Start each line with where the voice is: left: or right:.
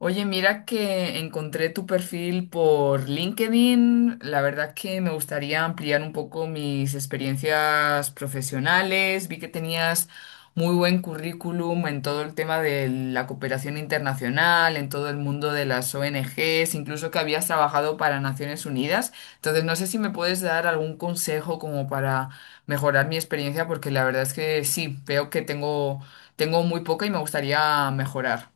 left: Oye, mira que encontré tu perfil por LinkedIn. La verdad que me gustaría ampliar un poco mis experiencias profesionales. Vi que tenías muy buen currículum en todo el tema de la cooperación internacional, en todo el mundo de las ONGs, incluso que habías trabajado para Naciones Unidas. Entonces, no sé si me puedes dar algún consejo como para mejorar mi experiencia, porque la verdad es que sí, veo que tengo muy poca y me gustaría mejorar.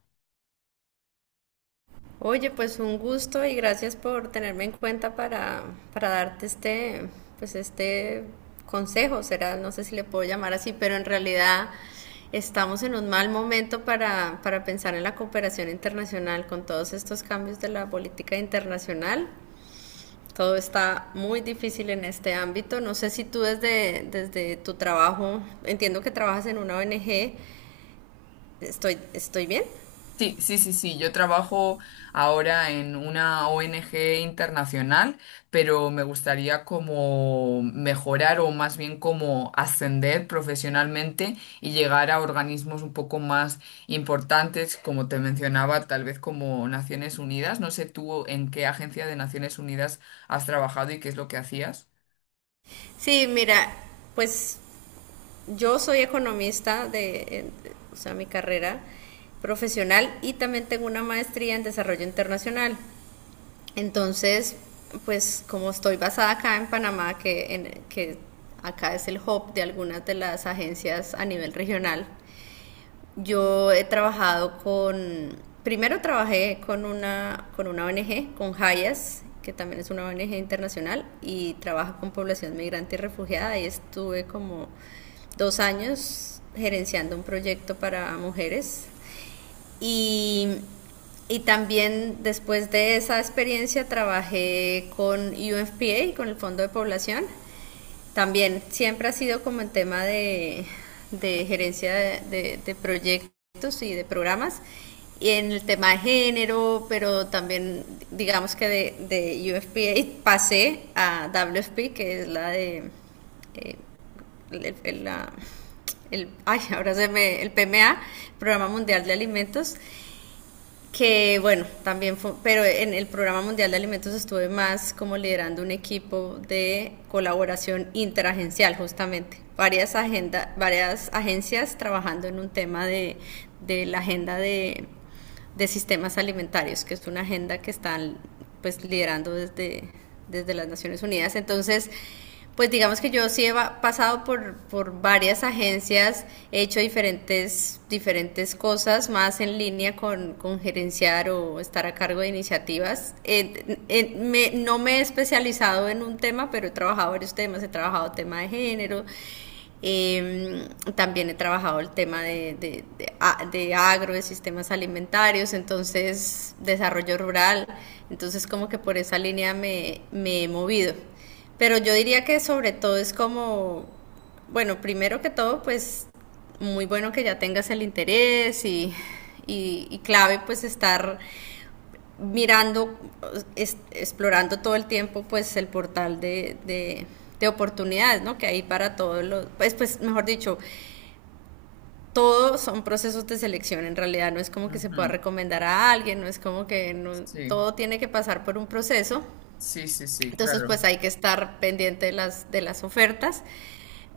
right: Oye, pues un gusto y gracias por tenerme en cuenta para darte este consejo, será, no sé si le puedo llamar así, pero en realidad estamos en un mal momento para pensar en la cooperación internacional con todos estos cambios de la política internacional. Todo está muy difícil en este ámbito. No sé si tú desde tu trabajo, entiendo que trabajas en una ONG, estoy bien.
left: Sí, sí, sí, sí. Yo trabajo ahora en una ONG internacional, pero me gustaría como mejorar o más bien como ascender profesionalmente y llegar a organismos un poco más importantes, como te mencionaba, tal vez como Naciones Unidas. No sé tú en qué agencia de Naciones Unidas has trabajado y qué es lo que hacías.
right: Sí, mira, pues yo soy economista o sea, mi carrera profesional, y también tengo una maestría en desarrollo internacional. Entonces, pues como estoy basada acá en Panamá, que, en, que acá es el hub de algunas de las agencias a nivel regional, yo he trabajado primero trabajé con una ONG, con Hayas, que también es una ONG internacional y trabaja con población migrante y refugiada. Y estuve como dos años gerenciando un proyecto para mujeres. Y, y también después de esa experiencia trabajé con UNFPA, con el Fondo de Población, también siempre ha sido como el tema de gerencia de proyectos y de programas, y en el tema de género, pero también digamos que de UFPA pasé a WFP, que es la de eh, el, el- la- ahora se me, el PMA, Programa Mundial de Alimentos, que bueno, también fue, pero en el Programa Mundial de Alimentos estuve más como liderando un equipo de colaboración interagencial justamente, varias agencias trabajando en un tema de la agenda de sistemas alimentarios, que es una agenda que está pues liderando desde las Naciones Unidas. Entonces, pues digamos que yo sí he pasado por varias agencias, he hecho diferentes cosas más en línea con gerenciar o estar a cargo de iniciativas. No me he especializado en un tema, pero he trabajado varios temas, he trabajado tema de género, eh, también he trabajado el tema agro, de sistemas alimentarios, entonces desarrollo rural, entonces como que por esa línea me he movido. Pero yo diría que sobre todo es como, bueno, primero que todo, pues muy bueno que ya tengas el interés y clave pues estar mirando, es, explorando todo el tiempo pues el portal de oportunidades, ¿no? Que hay para todos los, pues, pues mejor dicho, todos son procesos de selección en realidad, no es como que se pueda
left: Ujú.
right: recomendar a alguien, no es como que no,
left: Sí,
right: todo tiene que pasar por un proceso,
left: sí, sí, sí,
right: entonces
left: claro.
right: pues hay que estar pendiente de las ofertas,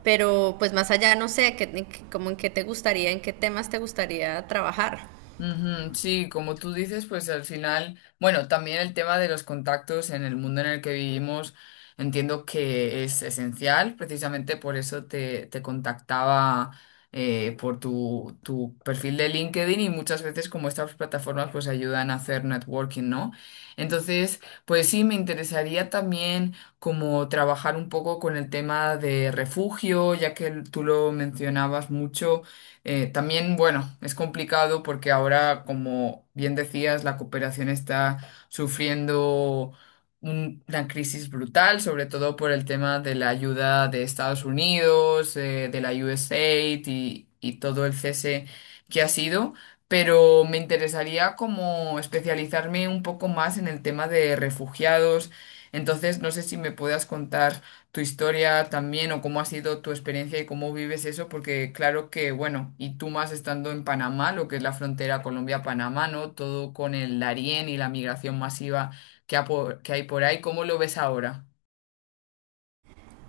right: pero pues más allá no sé, como en qué te gustaría, en qué temas te gustaría trabajar.
left: Ujú, sí, como tú dices, pues al final, bueno, también el tema de los contactos en el mundo en el que vivimos, entiendo que es esencial, precisamente por eso te contactaba por tu perfil de LinkedIn, y muchas veces como estas plataformas pues ayudan a hacer networking, ¿no? Entonces, pues sí, me interesaría también como trabajar un poco con el tema de refugio, ya que tú lo mencionabas mucho. También, bueno, es complicado porque ahora, como bien decías, la cooperación está sufriendo una crisis brutal, sobre todo por el tema de la ayuda de Estados Unidos, de la USAID y todo el cese que ha sido. Pero me interesaría como especializarme un poco más en el tema de refugiados. Entonces, no sé si me puedas contar tu historia también o cómo ha sido tu experiencia y cómo vives eso, porque claro que, bueno, y tú más estando en Panamá, lo que es la frontera Colombia-Panamá, ¿no? Todo con el Darién y la migración masiva que hay por ahí, ¿cómo lo ves ahora?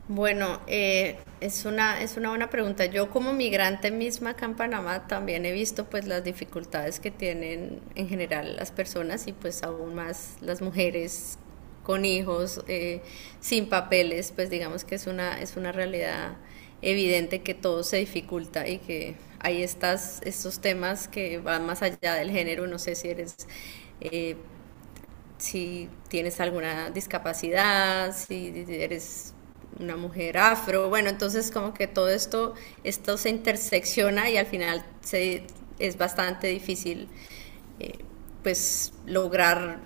right: Bueno, es una buena pregunta. Yo como migrante misma acá en Panamá también he visto pues las dificultades que tienen en general las personas y pues aún más las mujeres con hijos, sin papeles, pues digamos que es una realidad evidente que todo se dificulta y que hay estas, estos temas que van más allá del género. No sé si eres eh, si tienes alguna discapacidad, si eres una mujer afro, bueno, entonces como que todo esto se intersecciona y al final es bastante difícil eh, pues lograr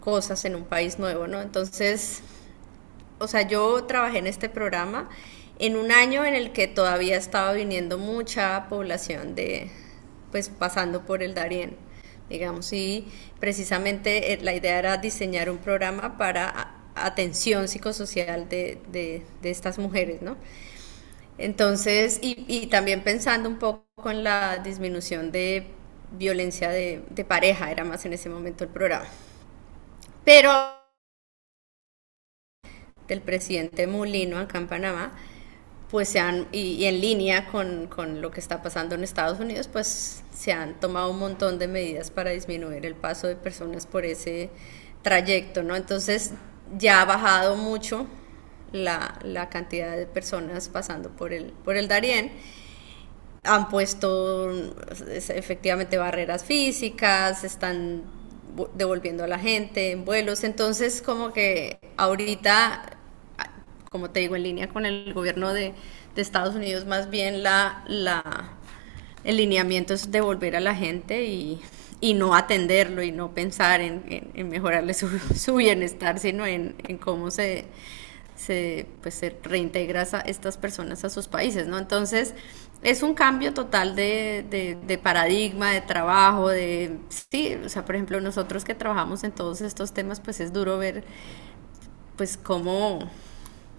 right: cosas en un país nuevo, ¿no? Entonces o sea, yo trabajé en este programa en un año en el que todavía estaba viniendo mucha población pues pasando por el Darién, digamos, y precisamente la idea era diseñar un programa para atención psicosocial de estas mujeres, ¿no? Entonces, también pensando un poco en la disminución de violencia de pareja, era más en ese momento el programa. Pero del presidente Mulino acá en Panamá, pues se han, en línea con lo que está pasando en Estados Unidos, pues se han tomado un montón de medidas para disminuir el paso de personas por ese trayecto, ¿no? Entonces ya ha bajado mucho la cantidad de personas pasando por por el Darién. Han puesto efectivamente barreras físicas, están devolviendo a la gente en vuelos, entonces como que ahorita, como te digo, en línea con el gobierno de Estados Unidos, más bien el lineamiento es devolver a la gente y no atenderlo y no pensar en, en mejorarle su, su bienestar, sino en cómo pues, se reintegra a estas personas a sus países, ¿no? Entonces, es un cambio total de, de paradigma, de trabajo, de... Sí, o sea, por ejemplo, nosotros que trabajamos en todos estos temas, pues es duro ver pues cómo,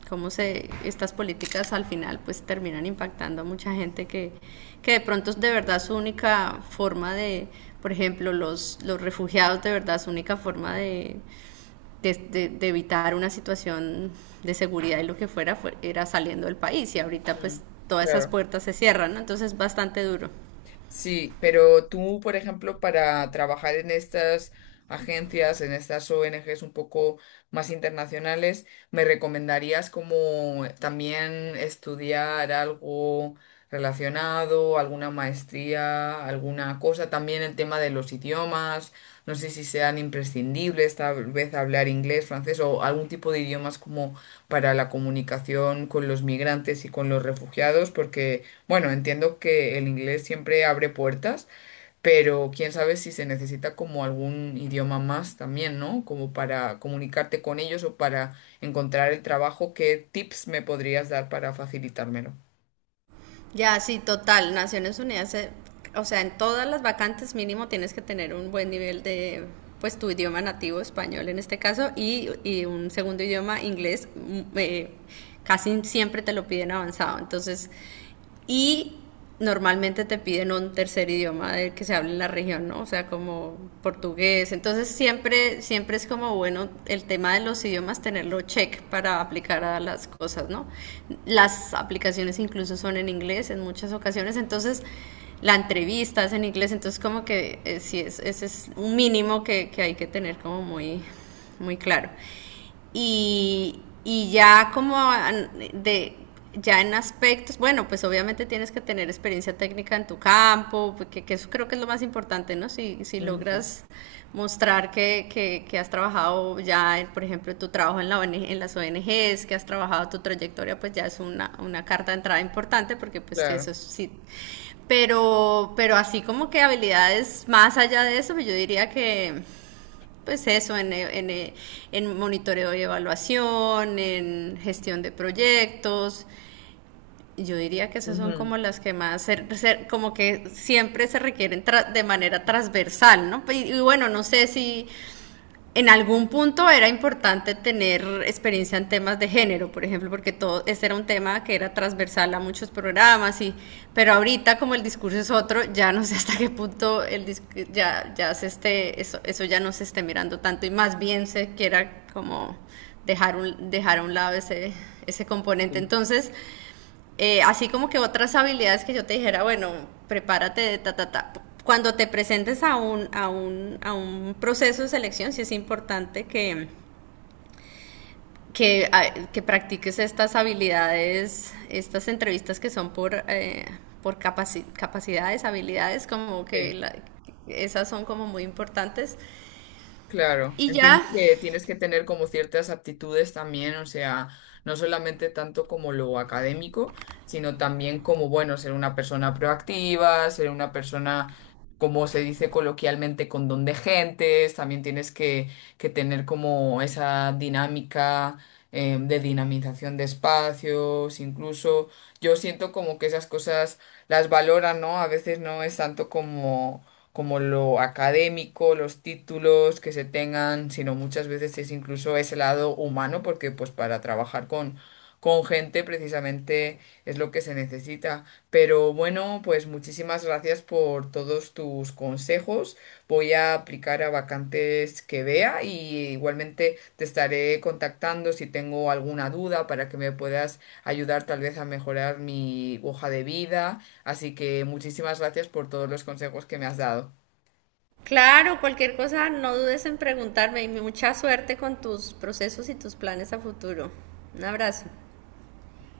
right: estas políticas al final pues terminan impactando a mucha gente que de pronto es de verdad su única forma de, por ejemplo, los refugiados de verdad su única forma de evitar una situación de seguridad y lo que fuera, era saliendo del país, y ahorita pues
left: Ujú.
right: todas esas
left: Claro.
right: puertas se cierran, ¿no? Entonces es bastante duro.
left: Sí, pero tú, por ejemplo, para trabajar en estas agencias, en estas ONGs un poco más internacionales, ¿me recomendarías como también estudiar algo relacionado, alguna maestría, alguna cosa? También el tema de los idiomas, no sé si sean imprescindibles, tal vez hablar inglés, francés o algún tipo de idiomas como para la comunicación con los migrantes y con los refugiados, porque... Bueno, entiendo que el inglés siempre abre puertas, pero quién sabe si se necesita como algún idioma más también, ¿no? Como para comunicarte con ellos o para encontrar el trabajo. ¿Qué tips me podrías dar para facilitármelo?
right: Ya, sí, total. Naciones Unidas, o sea, en todas las vacantes mínimo tienes que tener un buen nivel de, pues, tu idioma nativo, español en este caso, y un segundo idioma, inglés, mm, casi siempre te lo piden avanzado. Entonces, y normalmente te piden un tercer idioma del que se hable en la región, ¿no? O sea, como portugués. Entonces siempre, siempre es como bueno el tema de los idiomas tenerlo check para aplicar a las cosas, ¿no? Las aplicaciones incluso son en inglés en muchas ocasiones, entonces la entrevista es en inglés, entonces como que sí es, ese es un mínimo que hay que tener como muy, muy claro. Y, y, y ya como de, ya en aspectos, bueno, pues obviamente tienes que tener experiencia técnica en tu campo, que eso creo que es lo más importante, ¿no? Si
left: Ujú.
right: logras mostrar que has trabajado ya, en, por ejemplo, tu trabajo en, la ONG, en las ONGs, que has trabajado tu trayectoria, pues ya es una carta de entrada importante, porque pues
left: Claro.
right: eso sí. Pero así como que habilidades más allá de eso, pues yo diría que pues eso, en monitoreo y evaluación, en gestión de proyectos. Yo diría que esas son
left: Ujú.
right: como las que más, como que siempre se requieren de manera transversal, ¿no? Y, bueno, no sé si en algún punto era importante tener experiencia en temas de género, por ejemplo, porque todo ese era un tema que era transversal a muchos programas, y pero ahorita como el discurso es otro, ya no sé hasta qué punto el ya ya se esté eso, eso ya no se esté mirando tanto y más bien se quiera como dejar a un lado ese componente.
left: Sí.
right: Entonces, así como que otras habilidades que yo te dijera, bueno, prepárate de ta, ta, ta. Cuando te presentes a a un proceso de selección, sí es importante que practiques estas habilidades, estas entrevistas que son por capacidades, habilidades, como que
left: Sí.
right: esas son como muy importantes.
left: Claro,
right: Y
left: entiendo
right: ya,
left: que tienes que tener como ciertas aptitudes también, o sea, no solamente tanto como lo académico, sino también como, bueno, ser una persona proactiva, ser una persona, como se dice coloquialmente, con don de gentes, también tienes que tener como esa dinámica, de dinamización de espacios, incluso yo siento como que esas cosas las valoran, ¿no? A veces no es tanto como lo académico, los títulos que se tengan, sino muchas veces es incluso ese lado humano, porque pues para trabajar con gente precisamente es lo que se necesita. Pero bueno, pues muchísimas gracias por todos tus consejos. Voy a aplicar a vacantes que vea y igualmente te estaré contactando si tengo alguna duda para que me puedas ayudar tal vez a mejorar mi hoja de vida. Así que muchísimas gracias por todos los consejos que me has dado.
right: claro, cualquier cosa, no dudes en preguntarme y mucha suerte con tus procesos y tus planes a futuro. Un abrazo.